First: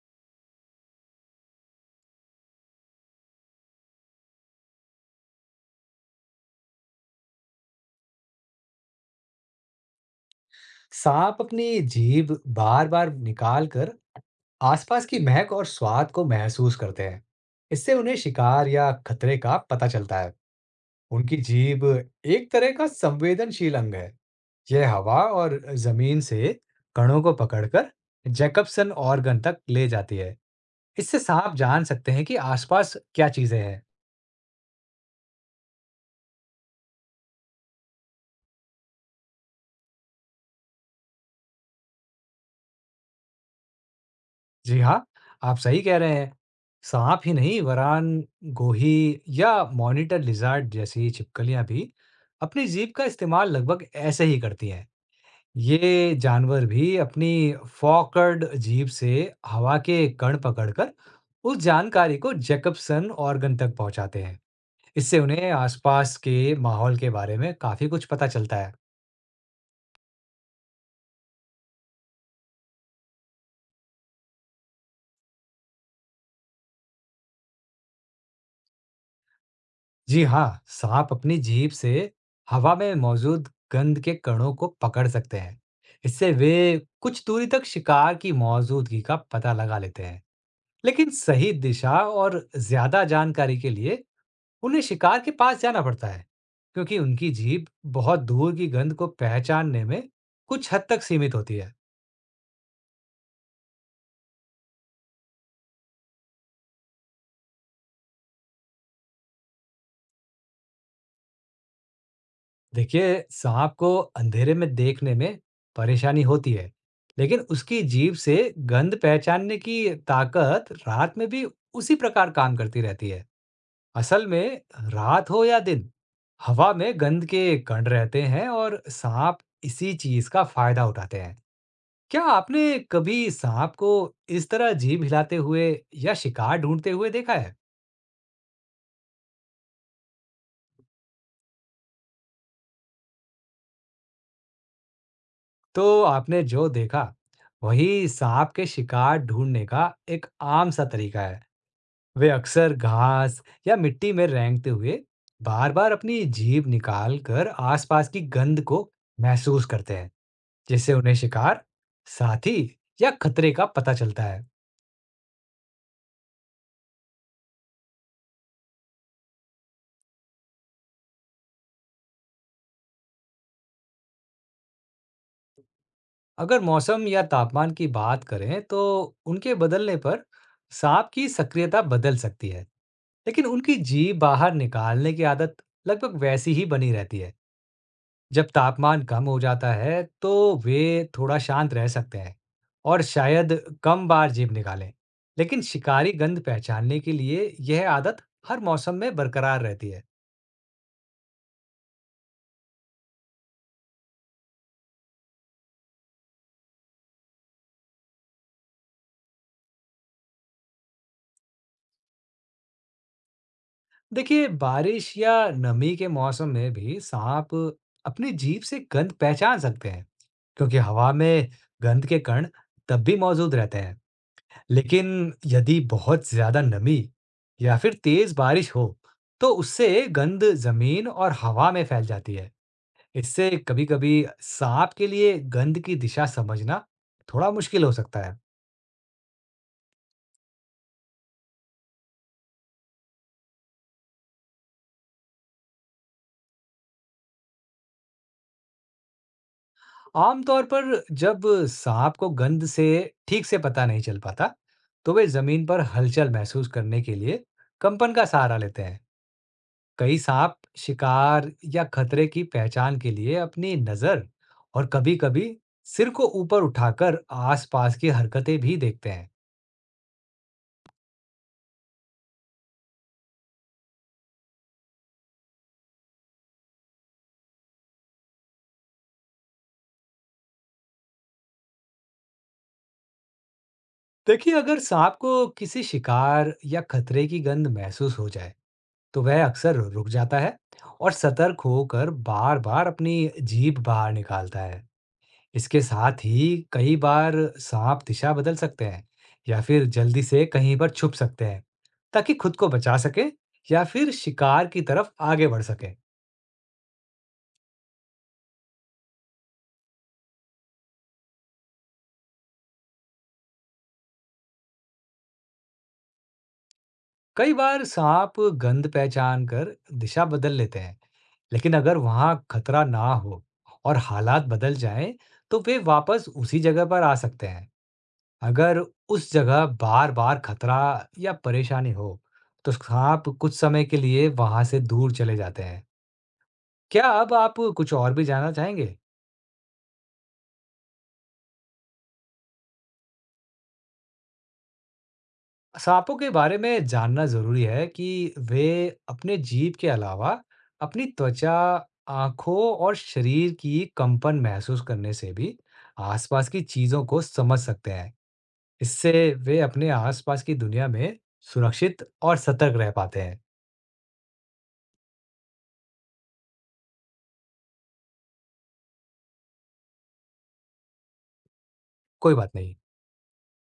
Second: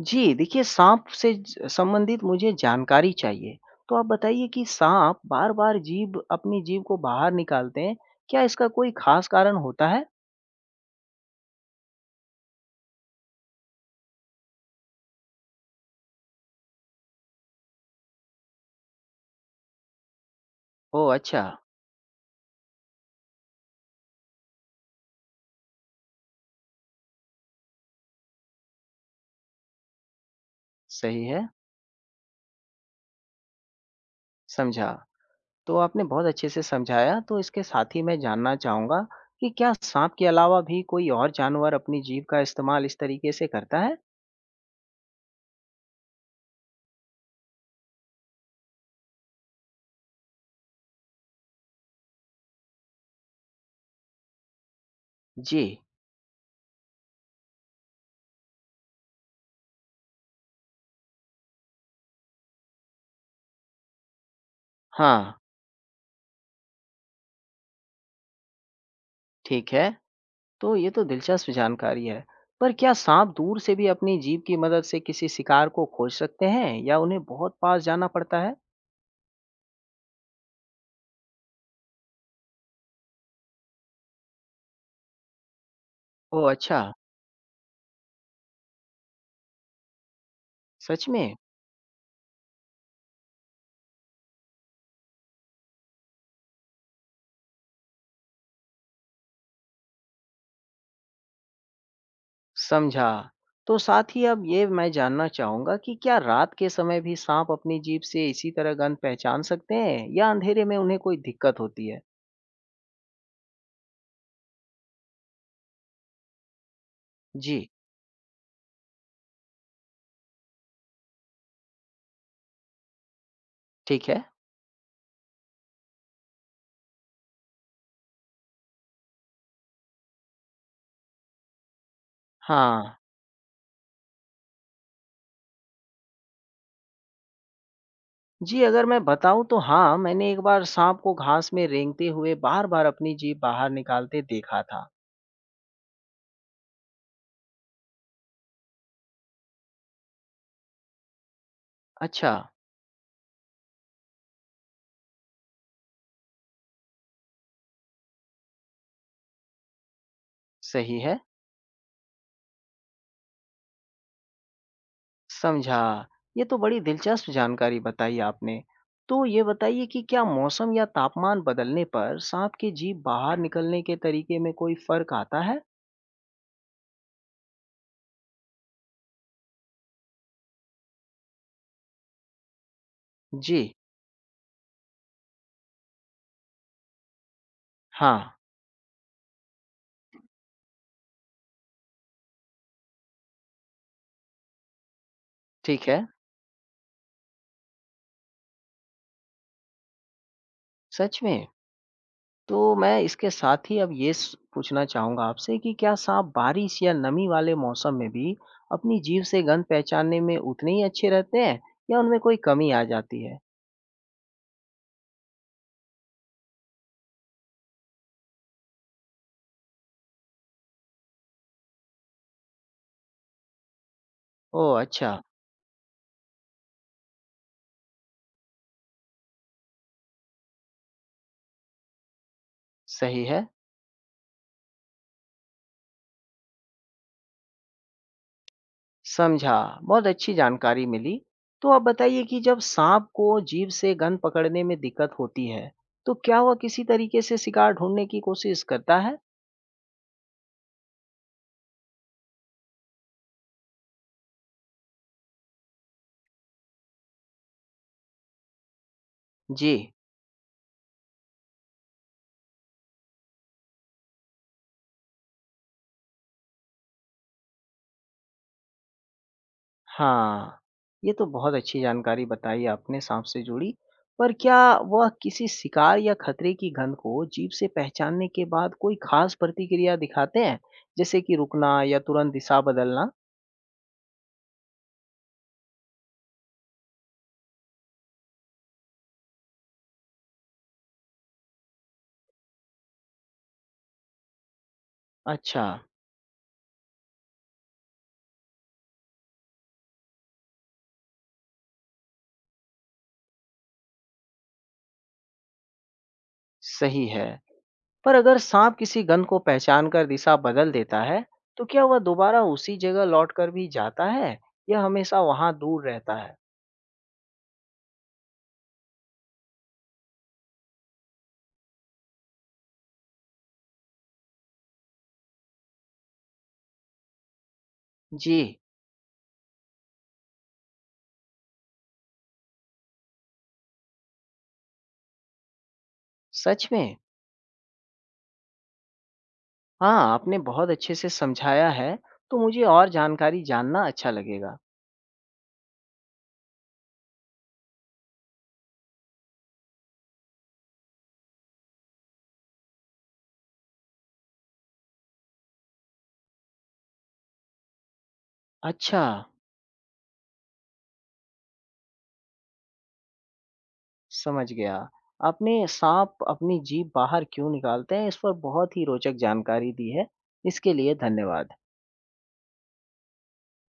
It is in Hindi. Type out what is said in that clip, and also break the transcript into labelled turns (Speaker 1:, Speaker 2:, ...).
Speaker 1: जी, देखिए साँप से ज संबंधित मुझे जानकारी चाहिए। तो आप बताइए कि साँप बार-बार जीभ अपनी जीभ को बाहर निकालते हैं, क्या इसका कोई ख़ास कारण होता है?
Speaker 2: सांप अपनी जीभ बार बार निकाल कर आसपास की महक और स्वाद को महसूस करते हैं। इससे उन्हें शिकार या खतरे का पता चलता है।
Speaker 1: ओह!
Speaker 2: उनकी
Speaker 1: अच्छा,
Speaker 2: जीभ एक तरह का संवेदनशील अंग है। यह हवा और जमीन से कणों को पकड़कर जैकबसन ऑर्गन तक ले जाती है। इससे
Speaker 1: सही है,
Speaker 2: सांप जान सकते हैं कि आसपास क्या चीजें हैं।
Speaker 1: समझा। तो आपने बहुत अच्छे से समझाया, तो इसके साथ ही मैं जानना चाहूँगा कि क्या साँप के अलावा भी कोई और जानवर अपनी जीभ का इस्तेमाल इस तरीके से करता है?
Speaker 2: जी हाँ, आप सही कह रहे हैं। साँप ही नहीं वरान, गोही या मॉनिटर लिज़ार्ड जैसी छिपकलियाँ भी अपनी जीभ का इस्तेमाल लगभग ऐसे ही करती हैं।
Speaker 1: जी,
Speaker 2: ये जानवर भी अपनी फ़ॉर्कड जीभ से हवा के कण पकड़कर उस जानकारी को जैकबसन ऑर्गन तक पहुँचाते हैं। इससे
Speaker 1: हाँ,
Speaker 2: उन्हें आसपास के माहौल के बारे में काफ़ी कुछ पता चलता है।
Speaker 1: ठीक है। तो ये तो दिलचस्प जानकारी है। पर क्या सांप दूर से भी अपनी जीभ की मदद से किसी शिकार को खोज सकते हैं या उन्हें बहुत पास जाना पड़ता है?
Speaker 2: जी हाँ, सांप अपनी जीभ से हवा में मौजूद गंध के कणों को पकड़ सकते हैं। इससे
Speaker 1: ओह
Speaker 2: वे
Speaker 1: अच्छा,
Speaker 2: कुछ दूरी तक शिकार की मौजूदगी का पता लगा लेते हैं।
Speaker 1: सच
Speaker 2: लेकिन
Speaker 1: में?
Speaker 2: सही दिशा और ज्यादा जानकारी के लिए उन्हें शिकार के पास जाना पड़ता है, क्योंकि उनकी जीभ बहुत दूर की गंध को पहचानने में कुछ हद तक सीमित होती है।
Speaker 1: समझा। तो साथ ही अब ये मैं जानना चाहूँगा कि क्या रात के समय भी सांप अपनी जीभ से इसी तरह गंध पहचान सकते हैं या अंधेरे में उन्हें कोई दिक्कत होती है?
Speaker 2: देखिए, सांप को अंधेरे में देखने में परेशानी होती है, लेकिन
Speaker 1: जी,
Speaker 2: उसकी जीभ से गंध पहचानने की ताकत रात में भी उसी प्रकार काम करती रहती है।
Speaker 1: ठीक है।
Speaker 2: असल में रात हो या दिन, हवा में गंध के कण रहते हैं और सांप इसी चीज का फायदा उठाते हैं। क्या आपने
Speaker 1: हाँ।
Speaker 2: कभी सांप को इस तरह जीभ हिलाते हुए या शिकार ढूंढते हुए देखा है?
Speaker 1: जी अगर मैं बताऊं तो हाँ मैंने एक बार सांप को घास में रेंगते हुए बार बार अपनी जीभ बाहर निकालते देखा था।
Speaker 2: तो आपने जो देखा, वही सांप के शिकार ढूंढने का एक आम सा तरीका है। वे
Speaker 1: अच्छा,
Speaker 2: अक्सर घास या मिट्टी में रेंगते हुए बार बार अपनी जीभ निकाल कर आसपास की गंध को महसूस करते हैं, जिससे
Speaker 1: सही
Speaker 2: उन्हें
Speaker 1: है।
Speaker 2: शिकार साथी या खतरे का पता चलता है।
Speaker 1: समझा। ये तो बड़ी दिलचस्प जानकारी बताई आपने। तो ये बताइए कि क्या मौसम या तापमान बदलने पर साँप की जीभ बाहर निकलने के तरीके में कोई फ़र्क आता है?
Speaker 2: अगर मौसम या तापमान की बात करें तो उनके बदलने पर सांप की सक्रियता बदल सकती है, लेकिन
Speaker 1: जी,
Speaker 2: उनकी जीभ बाहर निकालने की आदत लगभग वैसी ही बनी रहती है।
Speaker 1: हाँ,
Speaker 2: जब तापमान कम हो जाता है तो वे थोड़ा शांत रह सकते हैं और शायद कम बार जीभ निकालें, लेकिन
Speaker 1: ठीक है।
Speaker 2: शिकारी गंध पहचानने के लिए यह आदत हर मौसम में बरकरार रहती है।
Speaker 1: सच में? तो मैं इसके साथ ही अब ये स पूछना चाहूँगा आपसे कि क्या साँप बारिश या नमी वाले मौसम में भी अपनी जीभ से गंध पहचानने में उतने ही अच्छे रहते हैं या उनमें कोई कमी आ जाती है?
Speaker 2: देखिए, बारिश या नमी के मौसम में भी सांप अपनी जीभ से गंध पहचान सकते हैं, क्योंकि हवा में गंध के कण तब भी मौजूद रहते हैं।
Speaker 1: ओह! अच्छा,
Speaker 2: लेकिन यदि बहुत ज्यादा नमी या फिर तेज बारिश हो तो उससे गंध जमीन और हवा में फैल जाती है।
Speaker 1: सही है।
Speaker 2: इससे कभी-कभी सांप के लिए गंध की दिशा समझना थोड़ा मुश्किल हो सकता है।
Speaker 1: समझा। बहुत अच्छी जानकारी मिली। तो आप बताइए कि जब साँप को जीभ से गंध पकड़ने में दिक्कत होती है, तो क्या वह किसी तरीके से शिकार ढूँढने की कोशिश करता है?
Speaker 2: आमतौर पर जब सांप को गंध से ठीक से पता नहीं चल पाता, तो वे जमीन पर हलचल महसूस करने के लिए कंपन का सहारा लेते हैं।
Speaker 1: जी।
Speaker 2: कई सांप शिकार या खतरे की पहचान के लिए अपनी नजर और कभी-कभी सिर को ऊपर उठाकर आसपास की हरकतें भी देखते हैं।
Speaker 1: हाँ। ये तो बहुत अच्छी जानकारी बताई आपने साँप से जुड़ी। पर क्या वह किसी शिकार या खतरे की गंध को जीभ से पहचानने के बाद कोई ख़ास प्रतिक्रिया दिखाते हैं? जैसे कि रुकना या तुरंत दिशा बदलना?
Speaker 2: देखिए, अगर सांप को किसी शिकार या खतरे की गंध महसूस हो जाए, तो वह अक्सर रुक जाता है और सतर्क होकर बार-बार अपनी जीभ बाहर निकालता है।
Speaker 1: अच्छा,
Speaker 2: इसके साथ ही कई बार सांप दिशा बदल सकते हैं या फिर जल्दी से कहीं पर छुप सकते हैं, ताकि खुद को बचा सके या फिर शिकार की तरफ आगे बढ़ सके।
Speaker 1: सही है। पर अगर सांप किसी गंध को पहचान कर दिशा बदल देता है, तो क्या वह दोबारा उसी जगह लौटकर भी जाता है या हमेशा वहां दूर रहता है?
Speaker 2: कई बार सांप गंध पहचान कर दिशा बदल लेते हैं, लेकिन अगर वहां खतरा ना हो और हालात बदल जाएं, तो वे वापस उसी जगह पर आ सकते हैं।
Speaker 1: जी,
Speaker 2: अगर उस जगह बार-बार खतरा या परेशानी हो, तो सांप कुछ समय के लिए वहां से दूर चले जाते हैं।
Speaker 1: सच में?
Speaker 2: क्या अब आप कुछ और भी जानना चाहेंगे?
Speaker 1: हाँ, आपने बहुत अच्छे से समझाया है, तो मुझे और जानकारी जानना अच्छा लगेगा।
Speaker 2: सांपों के बारे में जानना ज़रूरी है कि वे अपने जीभ के अलावा अपनी त्वचा, आँखों और शरीर की कंपन महसूस करने से भी आसपास की चीज़ों को समझ सकते हैं।
Speaker 1: अच्छा,
Speaker 2: इससे वे अपने आसपास की दुनिया में सुरक्षित और सतर्क रह पाते हैं।
Speaker 1: समझ गया। आपने सांप अपनी जीभ बाहर क्यों निकालते हैं इस पर बहुत ही रोचक जानकारी दी है। इसके लिए धन्यवाद।
Speaker 2: कोई बात नहीं।